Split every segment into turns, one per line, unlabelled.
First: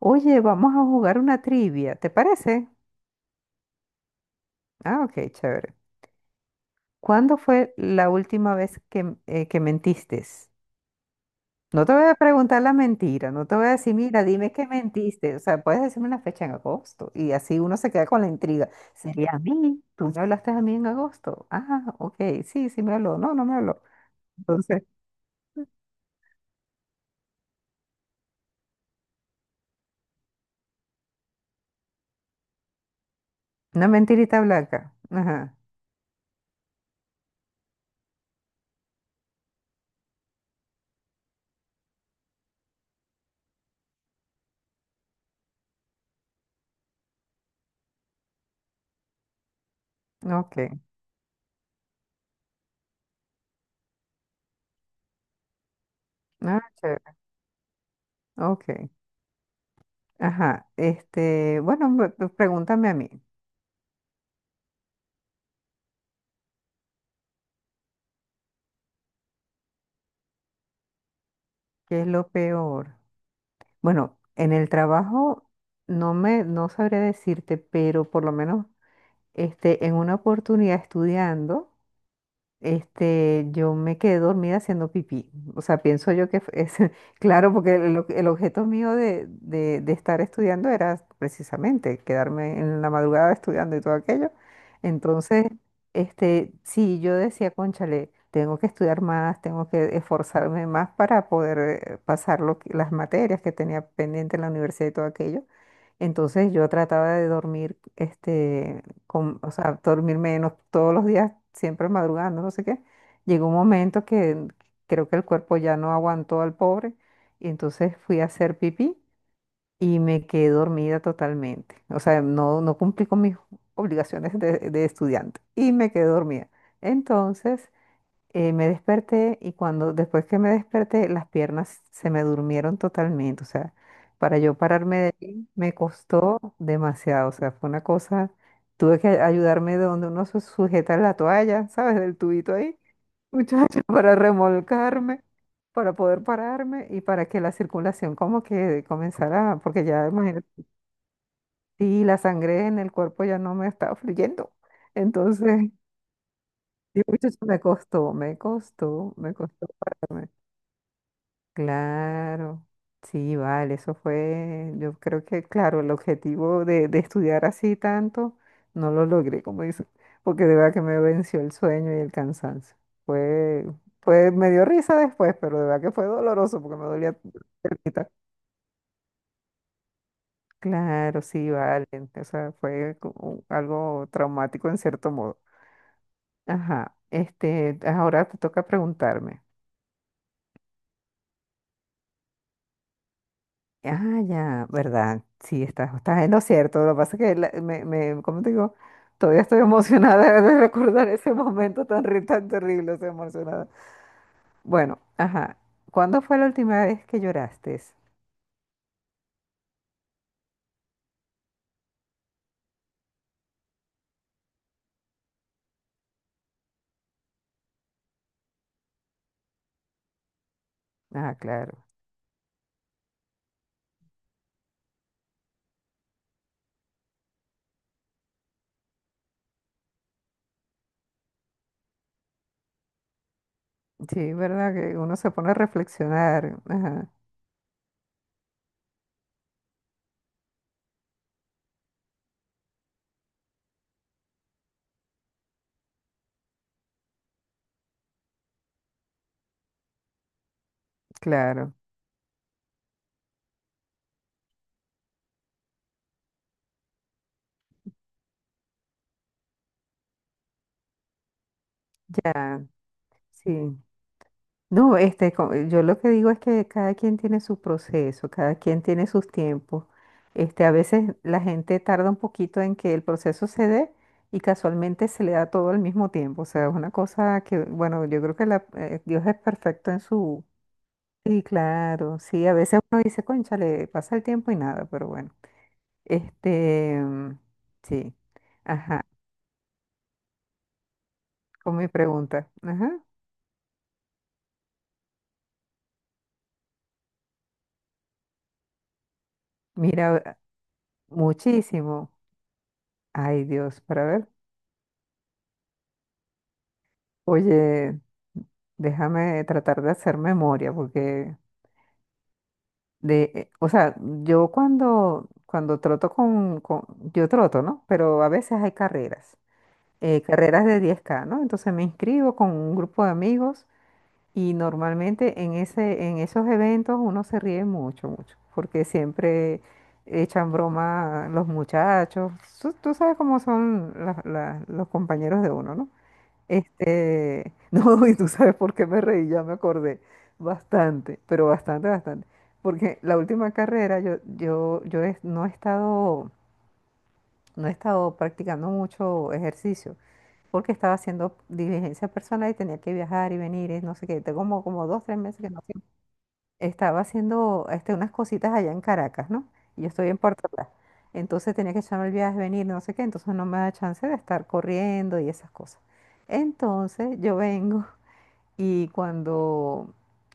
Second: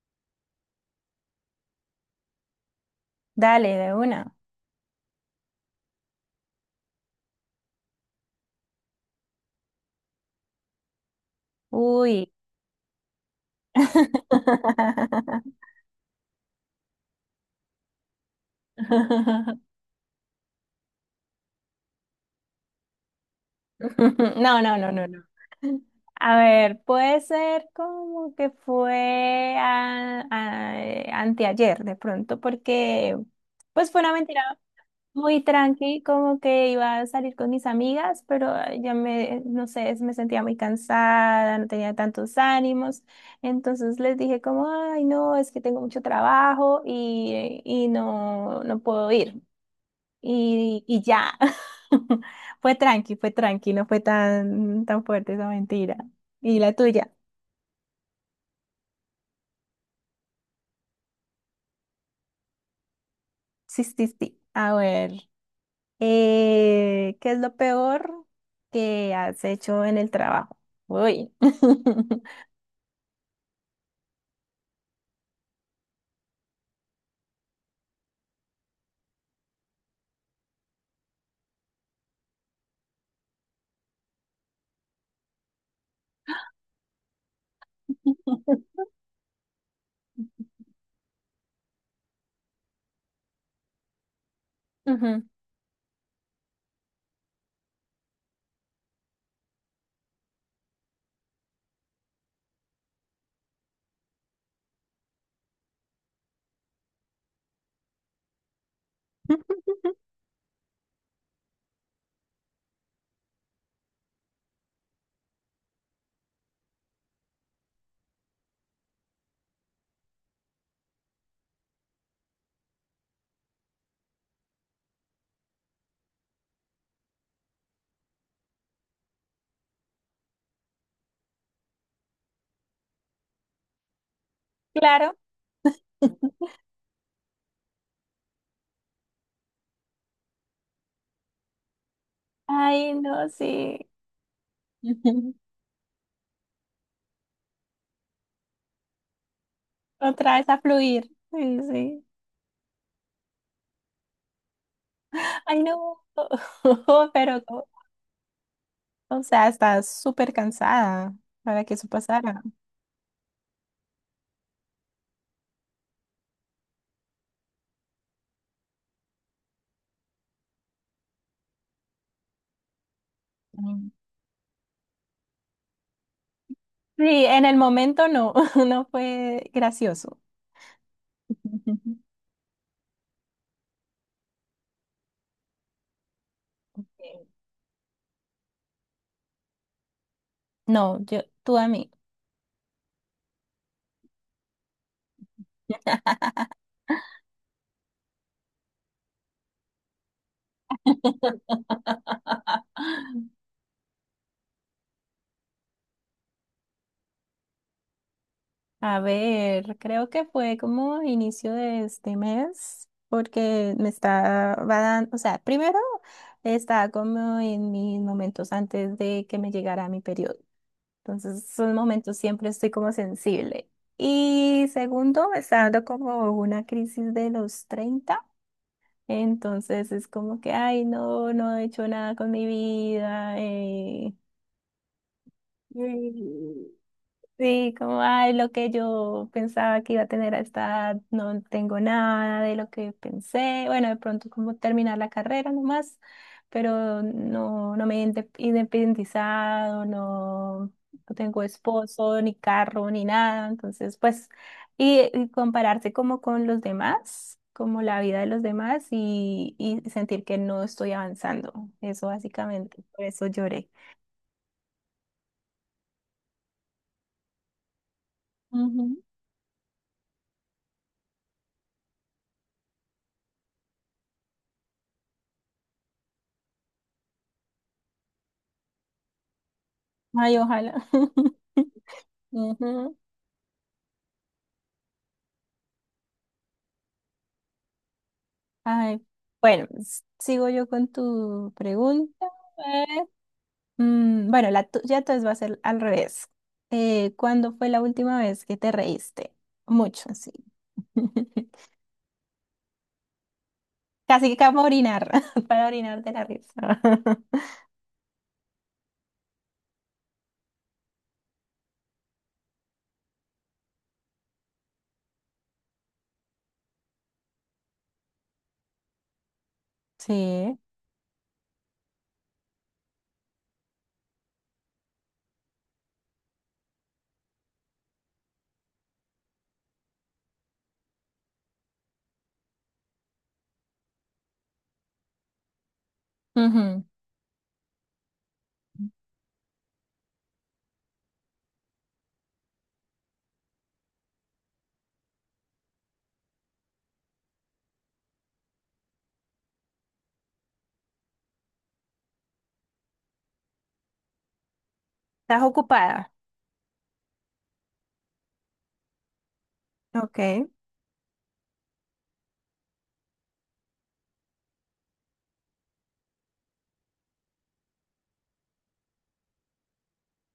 Oye, vamos a jugar una trivia, ¿te parece?
Dale, de una.
Ah, ok, chévere. ¿Cuándo fue la última vez que mentiste? No te voy a
Uy.
preguntar la mentira, no te voy a decir, mira, dime que mentiste. O sea, puedes decirme una fecha en agosto y así uno se queda con la intriga. ¿Sería a mí? ¿Tú me hablaste a mí en agosto? Ah, ok, sí, sí me habló. No, no me habló.
No, no,
Entonces,
no, no, no. A ver, puede ser como que fue anteayer de pronto, porque
una
pues fue una mentira
mentirita blanca.
muy
Ajá,
tranqui, como que iba a salir con mis amigas, pero ya me, no sé, me sentía muy cansada, no tenía tantos ánimos, entonces les dije como, ay, no, es que tengo mucho trabajo y no, no puedo ir.
ok.
Y, y ya. Fue tranqui, no fue tan, tan fuerte esa mentira. ¿Y
Ah,
la tuya?
chévere, ok. Ajá, este, bueno, pues, pregúntame a mí,
Sí, sí, sí. A ver, ¿qué es lo peor que has hecho en el trabajo? Uy.
¿qué es lo peor? Bueno, en el trabajo no sabré decirte, pero por lo menos este, en una oportunidad estudiando. Este, yo me quedé dormida haciendo pipí. O sea, pienso yo que es claro, porque el objeto mío de estar estudiando era precisamente quedarme en la madrugada estudiando y todo aquello.
Ujú.
Entonces, este, sí, yo decía, cónchale, tengo que estudiar más, tengo que esforzarme más para poder pasar las materias que tenía pendiente en la universidad y todo aquello. Entonces yo trataba de dormir, este, o sea, dormir menos todos los días, siempre madrugando, no sé qué. Llegó un momento que creo que el cuerpo ya no aguantó al pobre y entonces fui a hacer pipí y me quedé dormida totalmente. O sea, no cumplí con mis obligaciones de estudiante y me quedé dormida. Entonces, me desperté y cuando después que me desperté las piernas se me durmieron totalmente, o sea, para yo pararme de
Claro.
ahí me costó demasiado, o sea, fue una cosa, tuve que ayudarme de donde uno se sujeta la toalla, ¿sabes? Del tubito ahí,
Ay, no,
muchachos
sí.
para remolcarme,
Ujú.
para poder pararme y para que la circulación como que comenzara, porque ya
Otra
imagínate,
vez a fluir. Sí,
sí,
sí.
la sangre en el cuerpo ya no me estaba fluyendo,
Ay,
entonces,
no.
sí, muchachos
Pero,
me costó, me costó,
o
me
sea,
costó.
estás súper cansada para que eso pasara.
Claro, sí, vale, eso fue, yo creo que, claro, el objetivo de estudiar así tanto, no lo logré, como dice, porque de verdad que me venció el sueño y el cansancio. Fue,
Mm.
fue, me dio risa después, pero de verdad que fue doloroso porque me
Sí,
dolía la
en el
piernita.
momento no, no fue gracioso.
Claro, sí, vale, o sea, fue como algo traumático en cierto modo. Ajá, este, ahora te toca preguntarme.
No, yo, tú a mí.
Ah, ya, ¿verdad? Sí, estás, estás en lo cierto. Lo que pasa es que, ¿cómo te digo? Todavía estoy emocionada de recordar ese momento tan, tan terrible, estoy emocionada. Bueno, ajá. ¿Cuándo fue la última vez que lloraste?
A ver, creo que fue como inicio de este mes, porque me estaba dando, o sea, primero estaba como en mis momentos antes de que me llegara mi periodo.
Ah,
Entonces, esos
claro.
momentos siempre estoy como sensible. Y segundo, me está dando como una crisis de los 30. Entonces es como que, ay, no, no he hecho nada con mi vida. Eh,
Sí, ¿verdad? Que uno se pone a reflexionar.
mm,
Ajá,
sí, como, ay, lo que yo pensaba que iba a tener a esta edad, no tengo nada de lo que pensé. Bueno, de pronto como terminar la carrera nomás, pero no, no me he independizado, no, no tengo
claro.
esposo, ni carro, ni nada. Entonces, pues, y compararse como con los demás, como la vida de los demás y sentir que no estoy avanzando. Eso básicamente, por eso lloré.
Sí. No, este, yo lo que digo es que cada quien tiene su proceso, cada quien
Ujú.
tiene sus tiempos. Este, a veces la gente tarda un poquito en que el proceso se dé y casualmente se le da todo al mismo tiempo. O sea, es una cosa que, bueno, yo creo que Dios es perfecto en
Ay,
su...
ojalá.
Sí, claro, sí, a veces
Ujú.
uno dice, le pasa el tiempo y nada, pero bueno. Este, sí, ajá,
Ay, bueno, sigo yo con tu
con mi
pregunta.
pregunta.
A
Ajá,
ver. Mm, bueno, la tuya entonces va a ser al revés. ¿Cuándo fue la última vez que te reíste? Mucho, sí.
mira, muchísimo. Ay, Dios, para
Casi
ver.
que acabo de orinar, para orinar de la risa.
Oye, déjame tratar de hacer memoria, porque o sea, yo cuando troto yo troto, ¿no? Pero a veces hay carreras,
Sí.
carreras de 10K, ¿no? Entonces me inscribo con un grupo de amigos y normalmente en ese, en esos eventos uno se ríe mucho, mucho, porque siempre echan broma los muchachos. Tú sabes cómo son los compañeros de uno, ¿no?
Ujú.
Este, no, y tú sabes por qué me reí, ya me acordé. Bastante, pero bastante, bastante. Porque la última carrera no he estado, no he estado practicando mucho ejercicio, porque estaba haciendo diligencia personal y tenía que viajar y venir y no sé qué. Tengo como, dos, tres meses
Estás
que no hacía.
ocupada.
Estaba haciendo este, unas cositas allá en Caracas, ¿no? Y yo estoy en Puerto
Ok.
Plata. Entonces tenía que echarme el viaje, venir, no sé qué. Entonces no me da chance de estar corriendo y esas cosas. Entonces yo vengo. Y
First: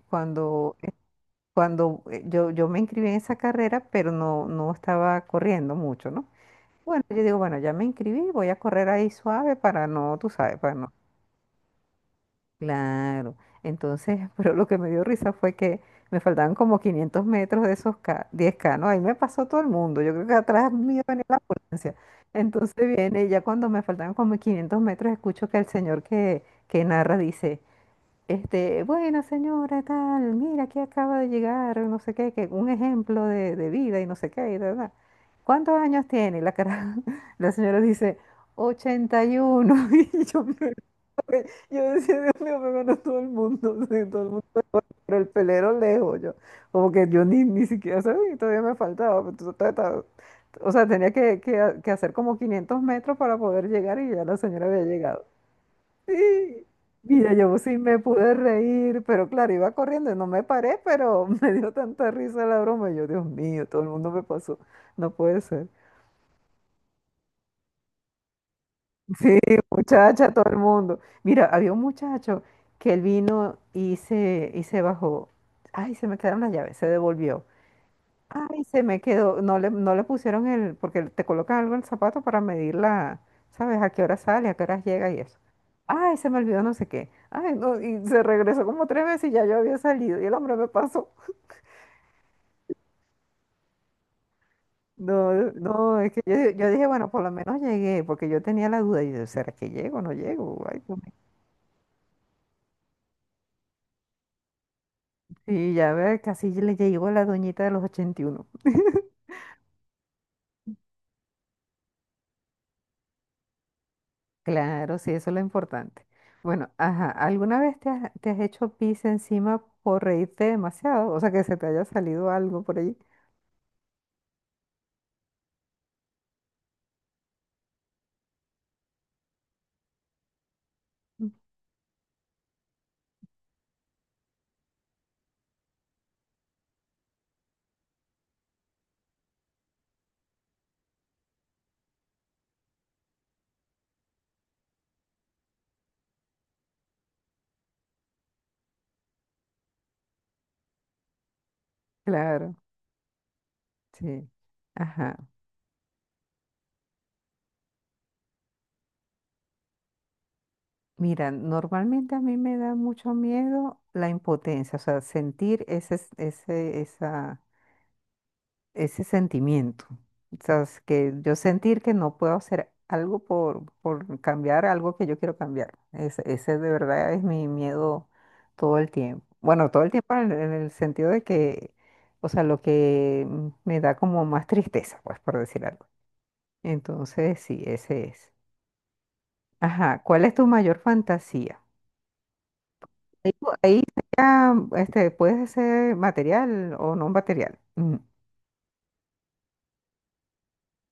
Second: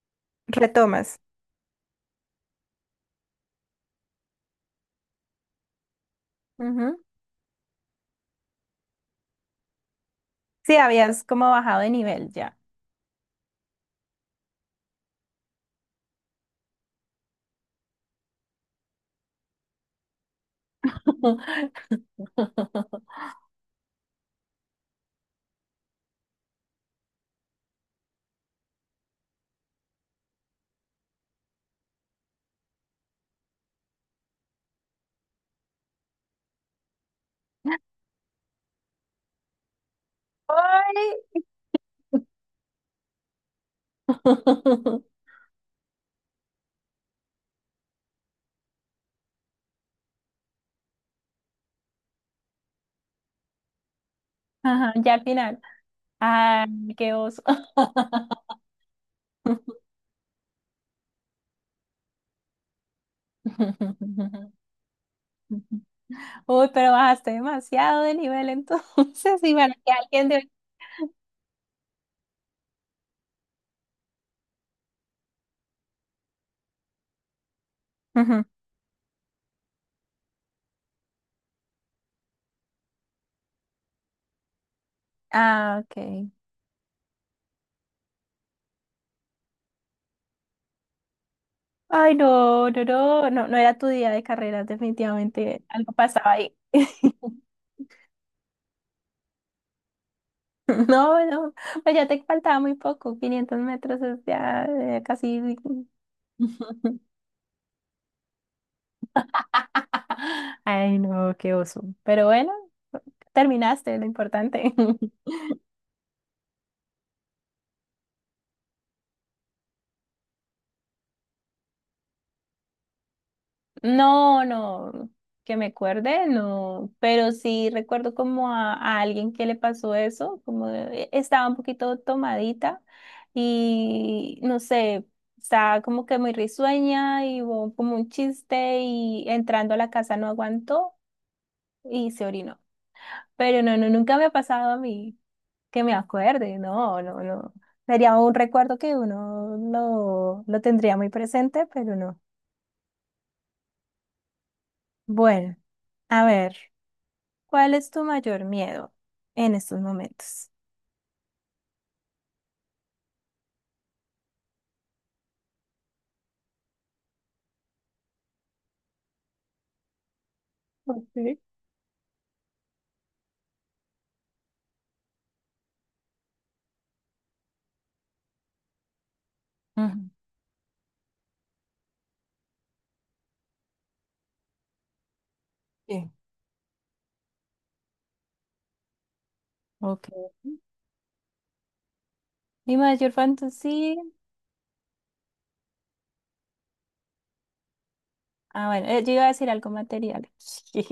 cuando, eh,
Retomas.
cuando, yo me inscribí en esa carrera, pero no, no estaba corriendo mucho, ¿no?
Ujú.
Bueno, yo digo, bueno, ya me inscribí, voy a correr ahí suave para no, tú sabes, para
Sí,
no.
habías como bajado de nivel ya.
Claro. Entonces, pero lo que me dio risa fue que me faltaban como 500 metros de esos K, 10K, ¿no? Ahí me pasó todo el mundo. Yo creo que atrás mío venía la ambulancia. Entonces viene, ya cuando me faltaban como 500 metros, escucho que el señor que narra dice... Este, buena señora, tal, mira, aquí acaba de llegar, no sé qué, que un ejemplo de vida y no sé qué, y de verdad. ¿Cuántos años tiene? Y la cara, la señora dice, ochenta y uno. Y yo,
Ay.
yo decía, Dios mío, me ganó todo el mundo, sí, todo el mundo. Pero el pelero lejos, yo, como que yo ni, ni siquiera sabía, y todavía me faltaba, pues, o sea, tenía que hacer como 500 metros para poder llegar y ya la señora había
Ajá, ya al
llegado.
final. Ay, qué
Sí. Mira,
oso.
yo sí me pude reír, pero claro, iba corriendo y no me paré, pero me dio tanta risa la broma. Yo, Dios mío, todo el mundo me pasó. No puede ser.
Uy, pero bajaste demasiado de nivel
Sí,
entonces, y bueno, que alguien
muchacha, todo
de...
el mundo. Mira, había un muchacho que él vino y se bajó. Ay, se me quedaron las llaves, se devolvió.
Ujú.
Ay, se me quedó, no le pusieron el, porque te colocan algo en el zapato para medir la, ¿sabes? A qué hora sale, a qué hora llega y eso.
Ah, ok.
Ay, se me olvidó no sé qué. Ay, no, y se regresó como 3 veces y ya yo había salido y el hombre me pasó.
Ay, no, no, no, no, no era tu día de carreras,
No,
definitivamente algo
no, es que
pasaba
yo,
ahí.
yo dije, bueno, por lo menos llegué, porque yo tenía la duda y yo, ¿será que llego o no llego? Ay, Dios mío.
No, no, pues ya te faltaba muy poco, 500 metros es ya casi...
Y ya ve, casi le llegó la doñita de los 81.
Ay, no, qué oso. Pero bueno, terminaste, lo importante.
Claro, sí, eso es lo importante. Bueno, ajá, ¿alguna vez te has hecho pis encima por reírte demasiado? O sea, que se te haya salido algo por ahí.
No, no, que me acuerde, no, pero sí recuerdo como a alguien que le pasó eso,
Mm.
estaba un poquito tomadita y no sé, estaba como que muy risueña y hubo como un chiste y entrando a la casa no aguantó y se orinó. Pero no, no, nunca me ha pasado a mí que me acuerde, no, no, no. Sería un recuerdo que uno lo tendría muy presente, pero no.
Claro, sí. Ajá.
Bueno, a ver. ¿Cuál es tu mayor miedo en estos momentos?
Mira, normalmente a mí me da mucho miedo la impotencia, o sea, sentir ese sentimiento. O sea, es que yo
Ok.
sentir que no puedo hacer algo por cambiar algo que yo quiero cambiar. Ese de verdad es mi miedo todo el tiempo. Bueno, todo el
Ujú.
tiempo en el sentido de que, o sea, lo que me da como más tristeza, pues, por decir algo.
Bien.
Entonces, sí, ese es. Ajá,
Ok.
¿cuál es tu mayor fantasía?
Mi mayor
Ahí
fantasía.
ya, este, puede ser material o no material. Mm.
Ah, bueno, yo iba a decir algo material.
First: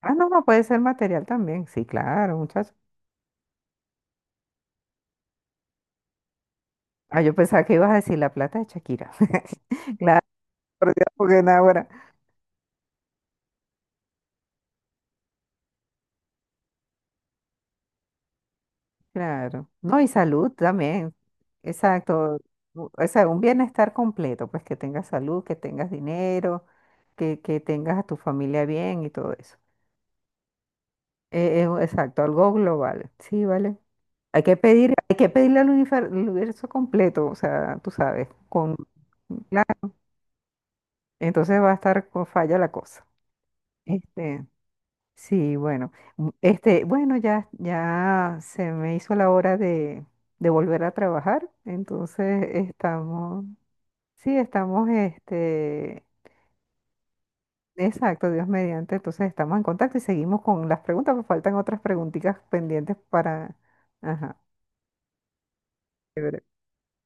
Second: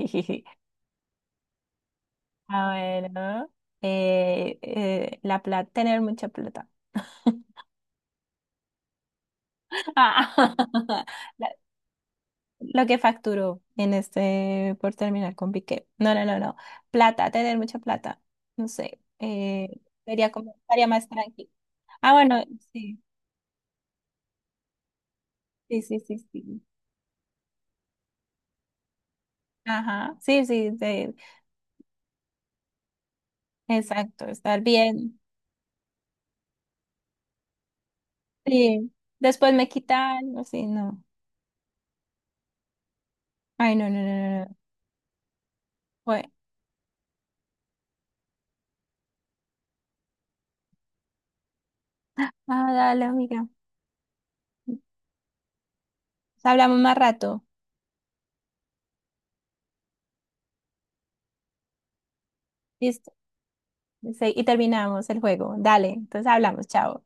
Ah, no, no, puede ser material también. Sí, claro, muchacho.
Ah, bueno. Eh, la plata, tener mucha plata.
Ah, yo pensaba que ibas a decir la plata de Shakira. Claro,
Ah,
por Dios, porque
la-
nada, ahora.
lo que facturó en este por terminar con Piqué. No, no, no, no. Plata, tener mucha plata. No sé.
Claro. No, y
Sería
salud
como, estaría más
también.
tranquila. Ah,
Exacto.
bueno, sí,
O sea, un bienestar completo, pues que tengas salud, que
sí,
tengas
sí, sí, sí.
dinero, que tengas a tu familia bien y todo eso.
Ajá, sí, sí,
Exacto, algo global. Sí, vale.
exacto,
Hay que
estar
pedir, hay
bien.
que pedirle al al universo completo, o sea, tú sabes, con
Sí, después me
claro,
quita algo, sí, no.
entonces va a estar con falla la cosa.
Ay, no, no, no, no.
Este,
No.
sí, bueno,
Bueno,
este, bueno, ya se me hizo la hora de volver a trabajar, entonces
ah, dale,
estamos,
amiga.
sí, estamos, este,
Hablamos más rato.
exacto, Dios mediante, entonces estamos en contacto y seguimos con las preguntas, pues faltan otras preguntitas pendientes
Listo.
para,
Sí,
ajá,
y terminamos el juego. Dale, entonces hablamos, chao.